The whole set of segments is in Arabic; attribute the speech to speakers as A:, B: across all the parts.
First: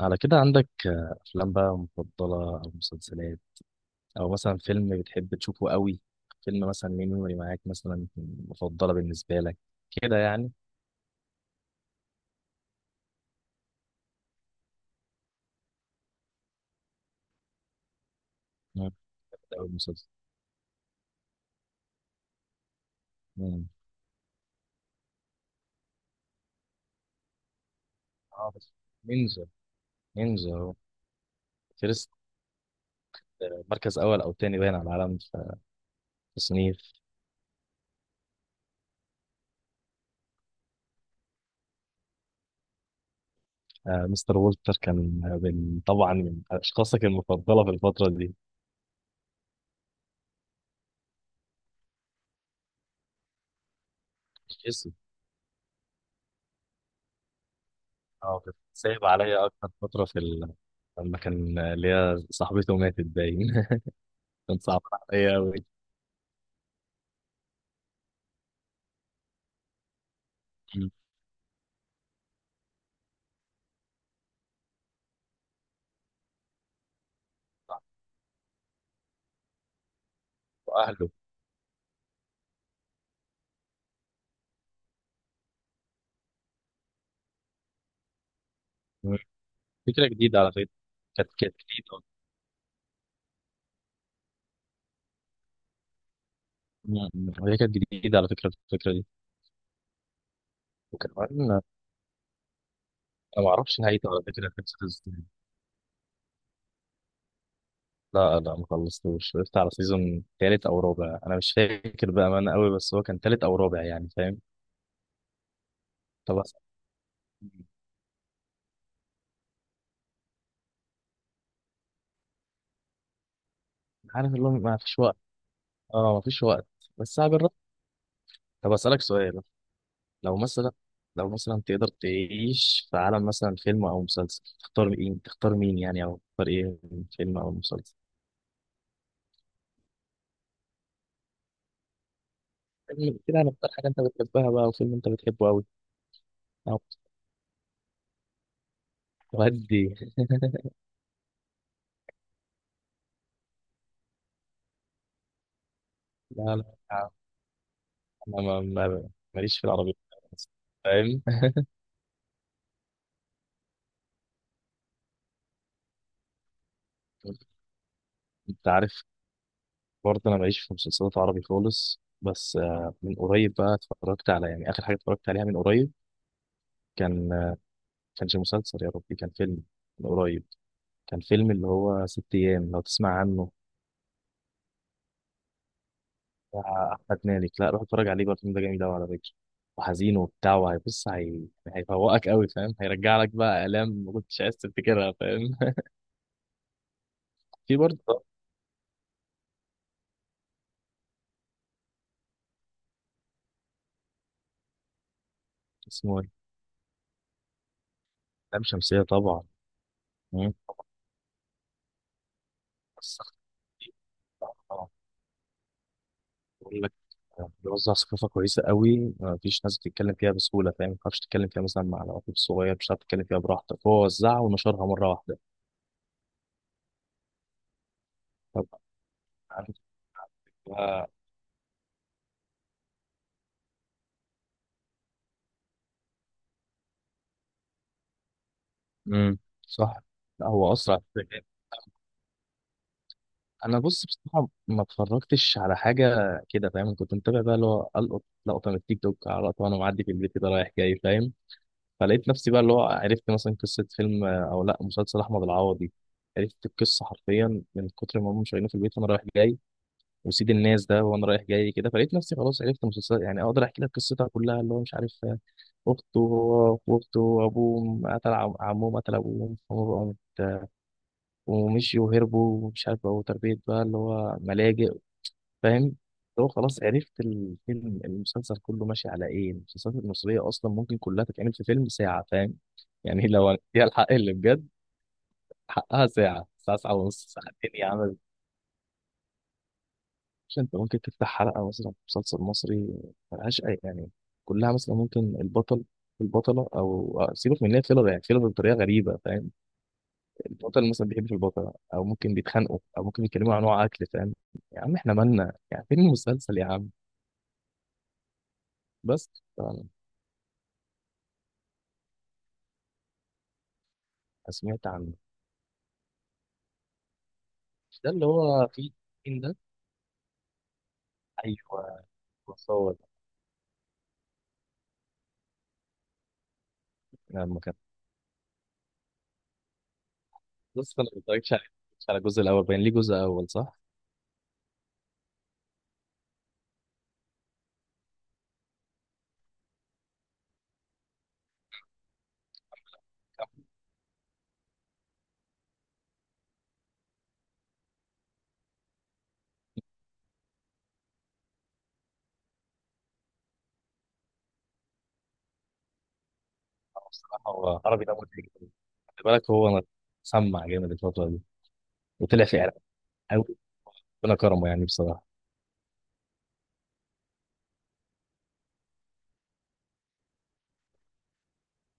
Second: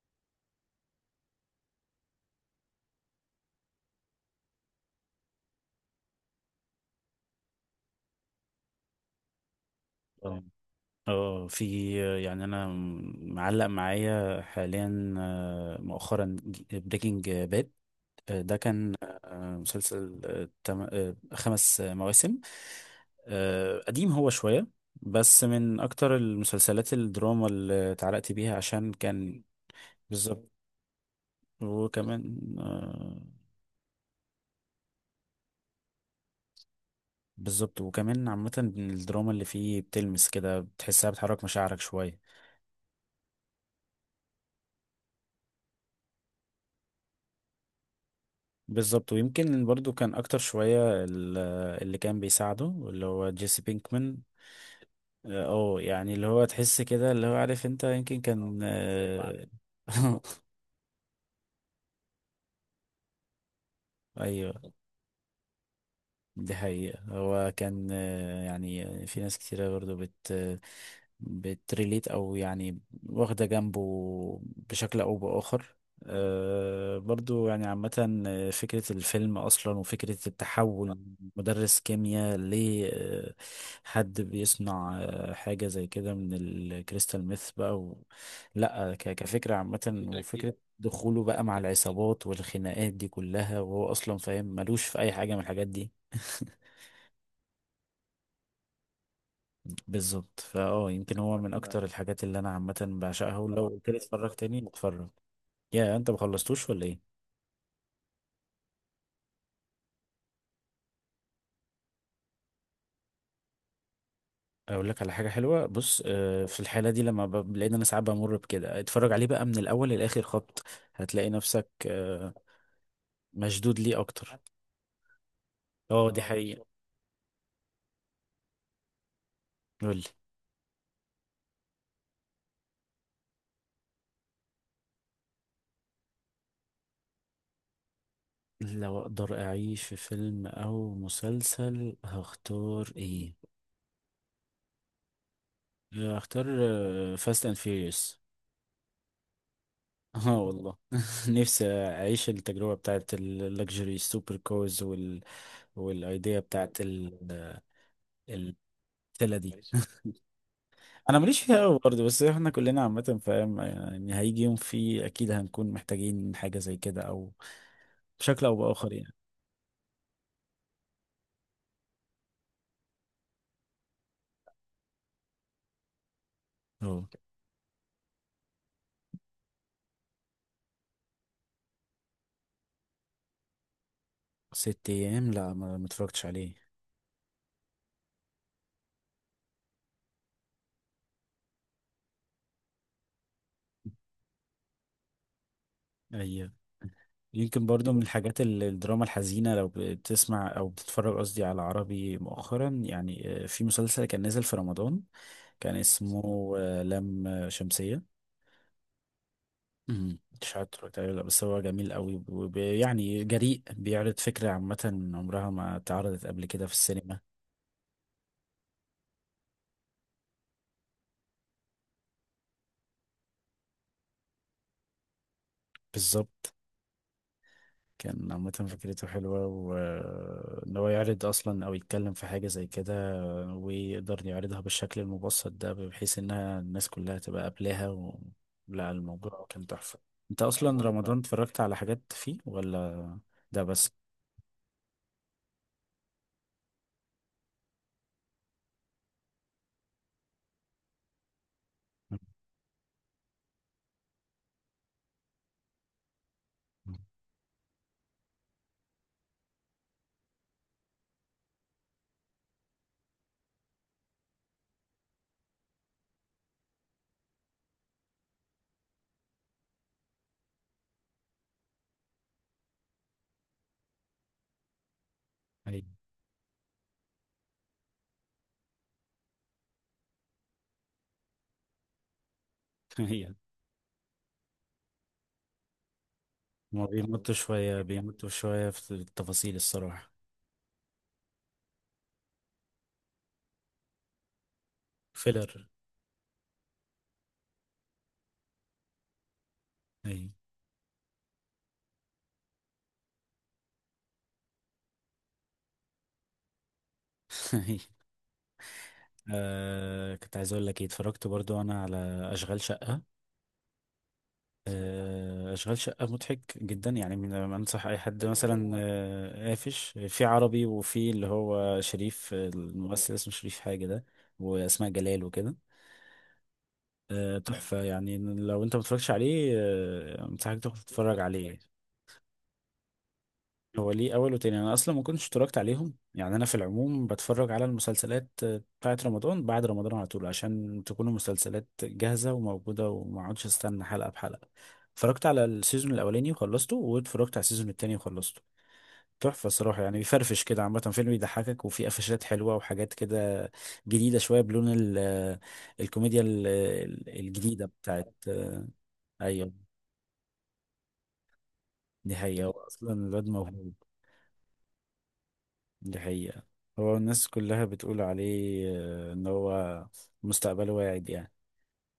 A: على كده عندك أفلام بقى مفضلة، أو مسلسلات، أو مثلا فيلم بتحب تشوفه قوي. فيلم مثلا ليه ميموري معاك، مثلا مفضلة بالنسبة لك كده
B: اه.
A: يعني.
B: في. انا معلق معايا حاليا، مؤخرا بريكنج باد. ده
A: مم.
B: كان
A: أو المسلسل.
B: مسلسل، خمس مواسم.
A: مم.
B: قديم هو شوية، بس من اكتر المسلسلات الدراما اللي اتعلقت بيها
A: بس
B: عشان كان.
A: نينجا
B: بالظبط.
A: نينجا هو فيرست.
B: وكمان
A: مركز أول أو تاني باين على العالم في تصنيف.
B: بالظبط. وكمان عامة الدراما اللي فيه بتلمس كده، بتحسها بتحرك مشاعرك شوية.
A: مستر وولتر كان من، طبعا، من أشخاصك المفضلة في الفترة دي.
B: بالظبط. ويمكن برضو كان اكتر شوية اللي كان بيساعده، اللي هو جيسي بينكمان.
A: اسم.
B: اه، اللي هو تحس كده، اللي هو عارف انت يمكن، آه، كان
A: اه، كنت
B: كان
A: سايب
B: خايف
A: عليا
B: عليه.
A: أكتر فترة في
B: آه،
A: ال... لما كان اللي هي صاحبته ماتت باين. كان
B: ايوه.
A: صعب عليا أوي.
B: دي حقيقة. هو كان، يعني في ناس كتيرة برضو بت آه،
A: مم.
B: بتريليت أو يعني واخدة جنبه، بشكل أو بآخر. برضو يعني
A: صعب.
B: عامة، فكرة الفيلم أصلا وفكرة التحول
A: وأهله.
B: من مدرس كيمياء لحد بيصنع حاجة زي كده من الكريستال ميث بقى و... لا،
A: مم.
B: كفكرة عامة
A: فكرة
B: أكيد،
A: جديدة على
B: وفكرة
A: فكرة.
B: دخوله
A: كانت
B: بقى مع
A: كانت
B: أكيد
A: جديدة.
B: العصابات والخناقات دي كلها، وهو أصلا فاهم ملوش في أي حاجة من الحاجات دي.
A: مم. مم. هي كانت جديدة على فكرة، الفكرة دي.
B: بالظبط. يمكن
A: وكمان
B: هو من لا
A: أنا
B: اكتر الحاجات اللي انا عامه بعشقها،
A: ما
B: ولو اه
A: أعرفش
B: قلت لي
A: نهايته، على
B: اتفرج
A: فكرة،
B: تاني
A: خلصت
B: بتفرج.
A: إزاي.
B: يا انت ما خلصتوش ولا ايه؟
A: لا، لا، ما خلصتوش. وقفت على سيزون تالت أو رابع، أنا مش فاكر بقى أنا قوي، بس هو كان تالت أو رابع، يعني فاهم.
B: اقول لك على حاجه حلوه. بص،
A: طب
B: في الحاله دي لما بلاقي إن انا ساعات بمر بكده، اتفرج عليه بقى من الاول للاخر خبط. هتلاقي نفسك مشدود ليه
A: عارف
B: اكتر.
A: اللي هو ما فيش وقت.
B: اه،
A: أه،
B: دي
A: ما فيش
B: حقيقه.
A: وقت. بس أنا بالرغم، طب أسألك سؤال.
B: قول لي.
A: لو مثلا، لو مثلا تقدر تعيش في عالم مثلا فيلم او مسلسل، تختار مين؟ يعني، او تختار ايه؟ فيلم او مسلسل.
B: لو اقدر اعيش في فيلم او مسلسل هختار
A: فيلم
B: ايه؟
A: كده هنختار حاجه انت بتحبها بقى، وفيلم انت بتحبه قوي.
B: هختار
A: او
B: فاست اند فيوريوس.
A: ودي.
B: اه والله، نفسي اعيش التجربه بتاعت اللكجري سوبر كوز والايديا
A: لا، لا،
B: بتاعت
A: لا، انا
B: الفيلا دي.
A: ماليش في العربي خالص.
B: انا
A: فاهم.
B: ماليش فيها قوي برضه، بس احنا كلنا عامه فاهم يعني هيجي يوم فيه اكيد هنكون محتاجين حاجه زي كده، او بشكل او
A: انت
B: باخر
A: عارف،
B: يعني.
A: برضه انا ماليش في مسلسلات عربي خالص، بس من قريب بقى اتفرجت على، يعني اخر حاجه اتفرجت عليها من قريب،
B: اه،
A: كان كانش مسلسل، يا ربي كان فيلم، من قريب، كان فيلم اللي هو ست ايام، لو تسمع عنه،
B: ست ايام، لا، ما اتفرجتش عليه.
A: بتاع احمد مالك. لا، روح اتفرج عليه بقى، الفيلم ده جميل قوي على فكره، وحزين وبتاع، وهيبص هي... هيفوقك قوي، فاهم، هيرجع لك بقى الام ما كنتش عايز تفتكرها، فاهم.
B: اي، يمكن
A: في
B: برضو من
A: برضه.
B: الحاجات الدراما الحزينة. لو بتسمع أو بتتفرج قصدي على عربي مؤخرا، في مسلسل كان نازل في رمضان. كان
A: اسمه
B: اسمه
A: ايه؟
B: لام شمسية.
A: لام شمسيه، طبعا.
B: مم.
A: مم.
B: مش عارف اتفرجت عليه ولا لأ، بس هو جميل قوي
A: بس
B: جريء،
A: خطير.
B: بيعرض فكرة
A: طبعاً.
B: عامة عمرها ما اتعرضت قبل كده في
A: بقول لك،
B: السينما.
A: بيوزع ثقافه كويسه قوي، ما فيش ناس بتتكلم فيها بسهوله، فاهم، ما تعرفش تتكلم فيها مثلا مع العقول صغير، مش هتعرف تتكلم فيها براحتك، هو وزعها ونشرها مره واحده.
B: بالظبط. كان عامة
A: طب،
B: فكرته حلوة،
A: عارف
B: وإن هو
A: بقى.
B: يعرض أصلا أو يتكلم في حاجة زي كده، ويقدر يعرضها بالشكل المبسط ده بحيث انها الناس كلها تبقى قابلاها و... لا،
A: امم.
B: الموضوع كان
A: صح.
B: تحفة. انت
A: لا، هو
B: اصلا
A: اسرع.
B: رمضان اتفرجت على حاجات فيه ولا؟ ده
A: انا،
B: بس.
A: بص، بصراحه ما اتفرجتش على حاجه كده، فاهم، كنت متابع بقى اللي هو القط لقطه من التيك توك على لقطه، وانا معدي في البيت كده رايح جاي، فاهم. فلقيت نفسي بقى اللي هو عرفت مثلا قصه فيلم او لا مسلسل احمد العوضي. عرفت القصه حرفيا من كتر ما هم شايلينه في البيت وانا رايح جاي، وسيد الناس ده وانا رايح جاي كده، فلقيت نفسي خلاص عرفت مسلسل، يعني اقدر احكي لك قصتها كلها، اللي هو مش عارف اخته، هو واخته وابوه، قتل عمهم قتل ابوهم، فهم بقوا مت- ومشيوا وهربوا ومش عارف بقوا تربية بقى اللي هو ملاجئ،
B: ايوه.
A: فاهم. هو خلاص عرفت الفيلم، المسلسل كله ماشي على ايه. المسلسلات المصرية اصلا ممكن كلها تتعمل في فيلم ساعة، فاهم، يعني
B: ايوه.
A: لو هي الحق اللي بجد حقها ساعة، ساعة،
B: ما
A: ساعة ونص،
B: بيمطوا
A: ساعتين
B: شوية
A: يا عم.
B: بيمطوا شوية في التفاصيل، الصراحة.
A: مش انت ممكن تفتح حلقة مثلا في مسلسل مصري، ملهاش اي يعني، كلها مثلا ممكن
B: فيلر.
A: البطل، البطلة أو سيبك من إن هي فيلر، يعني فيلر بطريقة غريبة، فاهم.
B: ايوه.
A: البطل مثلا بيحب في البطلة، أو ممكن بيتخانقوا، أو ممكن بيتكلموا عن نوع أكل، فاهم، يا عم إحنا مالنا يعني، فين المسلسل يا عم.
B: أيوة.
A: بس طبعاً.
B: كنت عايز اقول لك ايه، اتفرجت برضو انا على اشغال شقة.
A: سمعت عن
B: اشغال شقه مضحك جدا، يعني من انصح اي
A: ده
B: حد
A: اللي هو
B: مثلا
A: فيه، التين ده.
B: قافش في عربي، وفي اللي هو
A: ايوه،
B: شريف،
A: وصور.
B: الممثل اسمه شريف حاجه ده. واسماء جلال وكده.
A: لما كان،
B: تحفه، يعني لو انت متفرجش عليه انصحك تروح
A: بص انا ما
B: تتفرج
A: اتفرجتش
B: عليه.
A: على، الجزء الاول، باين ليه جزء اول، صح؟
B: هو ليه اول وتاني؟ انا اصلا ما كنتش اتفرجت عليهم، يعني انا في العموم بتفرج على المسلسلات بتاعت رمضان بعد رمضان على طول عشان تكون المسلسلات جاهزه وموجوده، وما اقعدش
A: كان
B: استنى حلقه بحلقه. اتفرجت على السيزون الاولاني وخلصته، واتفرجت على السيزون التاني وخلصته. تحفه الصراحه، يعني بيفرفش كده عامه، فيلم بيضحكك وفيه قفشات حلوه وحاجات كده جديده شويه بلون الكوميديا
A: هو، بصراحه
B: الجديده
A: هو عربي
B: بتاعت...
A: ده مضحك جدا. خلي بالك
B: ايوه،
A: هو سمع جامد الفتره دي،
B: دي حقيقه،
A: وطلع
B: هو
A: فعلا
B: اصلا الواد
A: قوي،
B: موهوب.
A: ربنا كرمه يعني بصراحه.
B: دي حقيقة، هو الناس كلها بتقول عليه ان هو مستقبله واعد يعني.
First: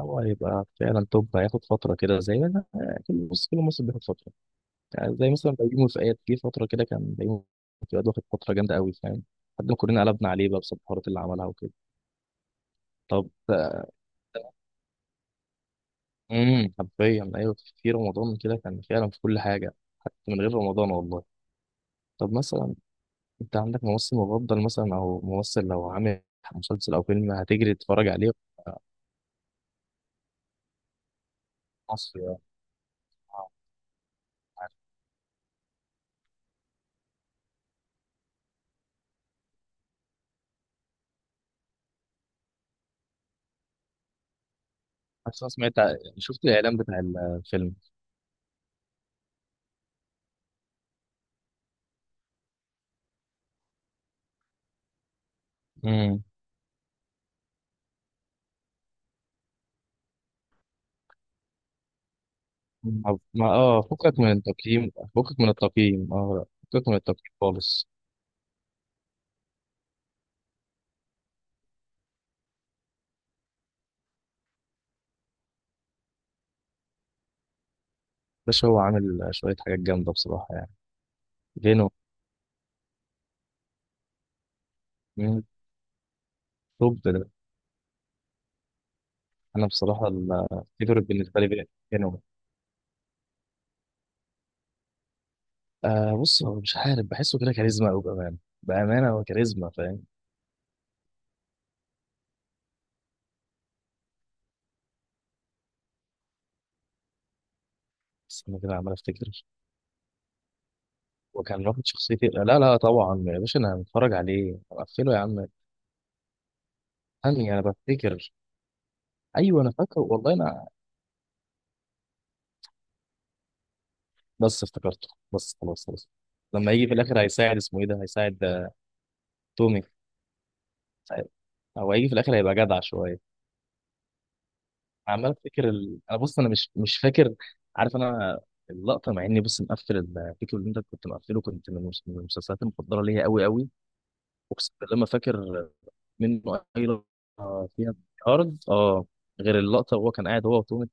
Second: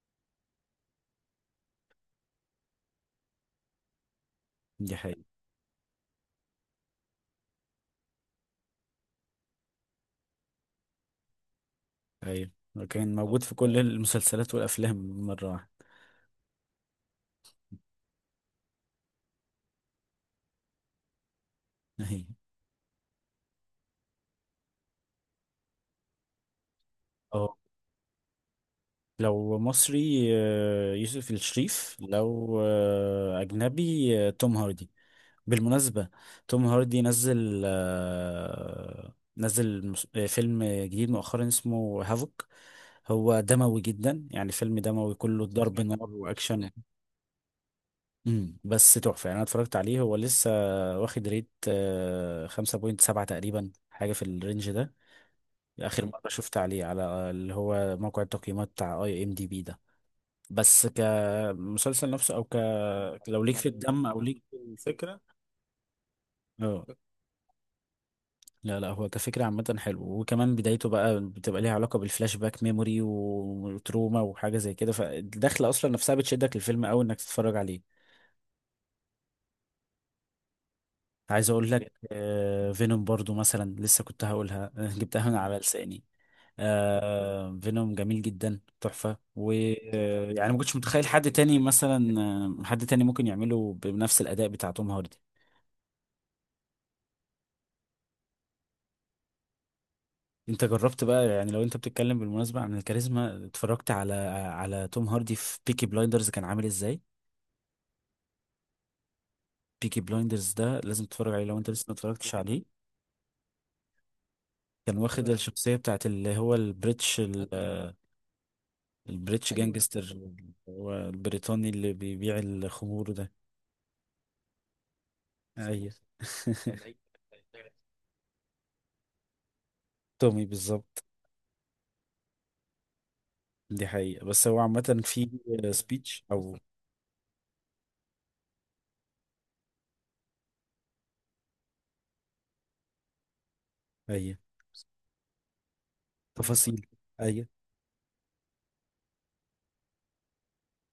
A: هو هيبقى فعلا توب، هياخد فتره كده زي ما، كل موسم بياخد فتره،
B: دي
A: يعني
B: حقيقة.
A: زي مثلا بيومي فؤاد، جه فتره كده كان بيومي فؤاد واخد فتره جامده قوي، فاهم، لحد ما كلنا قلبنا عليه بقى بسبب الحوارات اللي عملها وكده.
B: ايوه، كان
A: طب
B: موجود في كل المسلسلات والافلام مرة واحدة.
A: امم، حرفيا ايوه، في رمضان كده كان فعلا في كل حاجه، حتى من غير رمضان والله.
B: ايوه.
A: طب مثلا، انت عندك ممثل مفضل مثلا، او ممثل لو عامل مسلسل او فيلم
B: اه،
A: هتجري تتفرج عليه في
B: لو مصري يوسف الشريف،
A: مصر يعني.
B: لو
A: آه،
B: اجنبي توم
A: عارف.
B: هاردي. بالمناسبة، توم هاردي نزل فيلم جديد مؤخرا اسمه هافوك. هو دموي جدا، يعني فيلم دموي
A: بس
B: كله
A: انا سمعت،
B: ضرب نار
A: شفت
B: واكشن.
A: الاعلان بتاع الفيلم.
B: بس تحفة يعني، انا اتفرجت عليه، هو لسه واخد ريت 5.7 تقريبا، حاجة في الرينج ده. اخر مرة
A: امم،
B: شفت عليه على اللي هو موقع التقييمات بتاع IMDB ده. بس كمسلسل نفسه او ك لو
A: ما
B: ليك في الدم
A: فكك
B: او
A: من
B: ليك في
A: التقييم،
B: الفكرة.
A: فكك من التقييم، اه.
B: اه.
A: فكك من التقييم خالص.
B: لا، لا، هو كفكرة عامة حلو، وكمان بدايته بقى بتبقى ليها علاقة بالفلاش باك ميموري وتروما وحاجة زي كده، فالدخلة أصلا نفسها بتشدك للفيلم أوي إنك تتفرج عليه.
A: باشا هو عامل شويه حاجات جامده بصراحه، يعني
B: عايز اقول
A: فينو.
B: لك، فينوم برضو مثلا لسه كنت هقولها، جبتها من
A: مم.
B: على لساني.
A: توب ده.
B: فينوم جميل جدا، تحفة،
A: انا بصراحه
B: ويعني ما كنتش
A: الفيفوريت
B: متخيل حد
A: بالنسبه
B: تاني
A: لي فينو.
B: مثلا آه، حد تاني ممكن يعمله بنفس الأداء بتاع توم هاردي.
A: آه، بص، هو مش عارف، بحسه كده كاريزما أوي، بأمانة. بأمانة هو كاريزما، فاهم.
B: انت جربت بقى، يعني لو انت بتتكلم بالمناسبة عن الكاريزما، اتفرجت على توم هاردي في بيكي بلايندرز كان عامل ازاي؟
A: بس أنا كده عمال أفتكر،
B: بيكي بلايندرز ده لازم تتفرج عليه لو
A: وكان
B: انت
A: رافض
B: لسه ما
A: شخصيتي.
B: اتفرجتش
A: لا،
B: عليه.
A: لا، طبعا يا باشا أنا هتفرج عليه،
B: كان
A: أقفله يا
B: واخد
A: عم.
B: الشخصية بتاعت اللي هو البريتش.
A: ثانية أنا بفتكر.
B: البريتش، ايوه،
A: أيوه أنا فاكره،
B: جانجستر.
A: والله أنا
B: هو البريطاني اللي بيبيع الخمور ده.
A: بس افتكرته. بس خلاص،
B: ايوه.
A: خلاص. لما يجي في الآخر هيساعد، اسمه إيه ده، هيساعد تومي.
B: تومي بالظبط.
A: هو هيجي في الآخر هيبقى جدع شوية.
B: دي حقيقة. بس هو عامة في
A: عمال أفتكر ال... أنا
B: سبيتش
A: بص أنا
B: او...
A: مش فاكر، عارف أنا، اللقطة، مع إني، بص، مقفل الفيديو اللي أنت كنت مقفله، كنت من المسلسلات المفضلة ليا أوي أوي،
B: ايوه،
A: اقسم بالله ما فاكر منه اي
B: تفاصيل. ايوه.
A: لقطه فيها، ارض اه، غير اللقطه وهو كان قاعد هو وتوم،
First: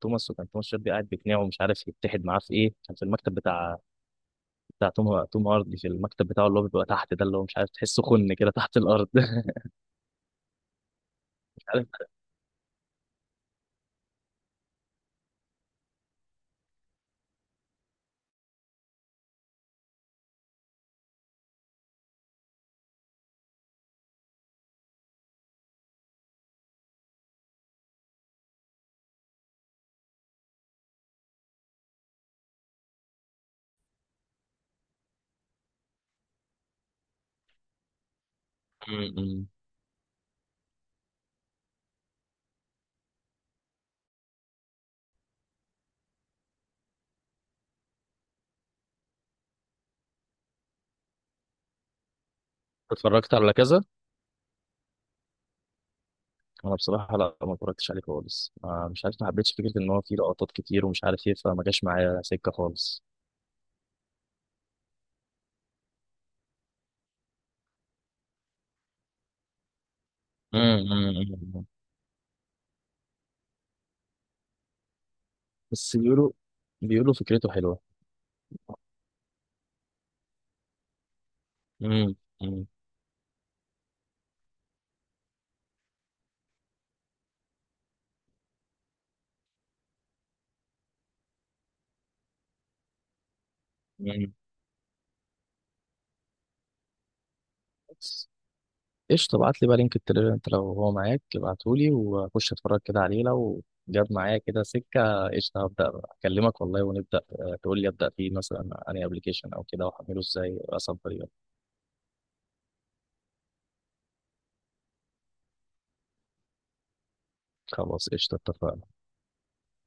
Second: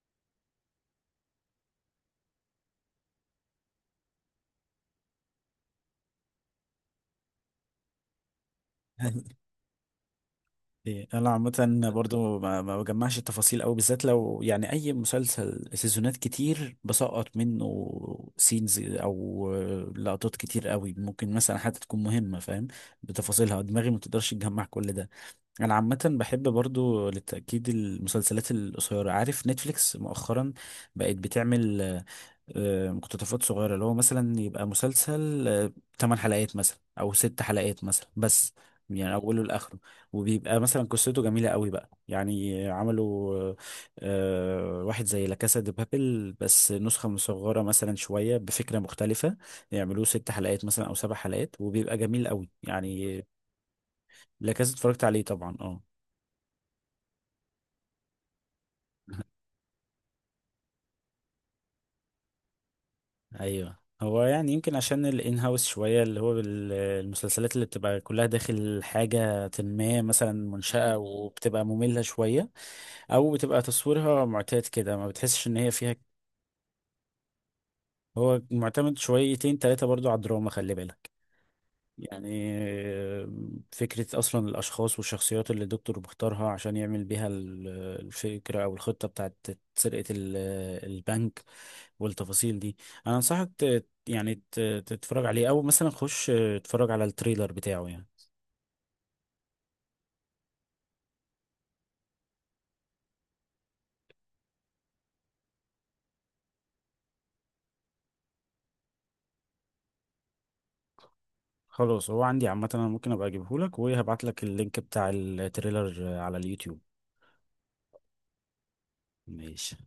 A: توماس، وكان توماس شيلبي قاعد بيقنعه ومش عارف يتحد معاه في ايه، كان في المكتب بتاع، بتاع توم هاردي، في المكتب بتاعه اللي هو بيبقى تحت ده، اللي هو مش عارف تحسه خن كده تحت الارض.
B: إيه، انا
A: مش عارف.
B: عامة برضو ما بجمعش التفاصيل قوي، بالذات لو يعني اي مسلسل سيزونات كتير بسقط منه سينز او لقطات كتير قوي ممكن مثلا حتى تكون مهمة، فاهم. بتفاصيلها دماغي ما تقدرش تجمع كل ده. انا عامه بحب برضو للتاكيد المسلسلات القصيره. عارف نتفليكس مؤخرا بقت بتعمل مقتطفات صغيره، اللي هو مثلا يبقى مسلسل 8 حلقات مثلا او 6 حلقات مثلا بس. يعني اوله
A: م-م.
B: لاخره، وبيبقى مثلا قصته جميله قوي بقى، يعني عملوا واحد زي لا كاسا دي بابل بس نسخه مصغره مثلا شويه بفكره مختلفه. يعملوه 6 حلقات مثلا او 7 حلقات، وبيبقى جميل قوي يعني.
A: اتفرجت على كذا.
B: لا كاسا اتفرجت عليه طبعا، اه.
A: انا بصراحه لا، ما اتفرجتش عليه خالص، مش عارف، ما حبيتش فكره ان هو فيه لقطات كتير ومش عارف ايه، فما جاش معايا سكه خالص.
B: ايوه، هو يعني يمكن عشان الان هاوس شويه، اللي هو المسلسلات اللي بتبقى كلها داخل حاجه ما مثلا منشأة وبتبقى
A: م-م-م.
B: ممله شويه. او بتبقى تصويرها معتاد كده، ما بتحسش ان هي فيها.
A: بس بيقولوا، فكرته حلوه.
B: هو معتمد شويتين تلاتة برضو على الدراما، خلي بالك. يعني
A: م-م-م.
B: فكرة أصلا الأشخاص والشخصيات اللي الدكتور بيختارها عشان يعمل بيها الفكرة أو الخطة بتاعت سرقة البنك والتفاصيل دي. أنا أنصحك تتفرج عليه، أو مثلا خش اتفرج على التريلر بتاعه يعني.
A: بس قشطة، ابعت لي بقى لينك التليجرام، انت لو هو معاك ابعتهولي، واخش اتفرج كده عليه، لو جاب معايا كده سكة قشطة، هبدأ بقى اكلمك والله، ونبدأ، تقول لي ابدأ فيه مثلا انهي ابلكيشن او كده، واحمله ازاي، اصبر يلا.
B: خلاص، هو عندي عامة، أنا ممكن أبقى أجيبهولك وهبعتلك اللينك بتاع التريلر على اليوتيوب.
A: خلاص قشطة، اتفقنا.
B: ماشي.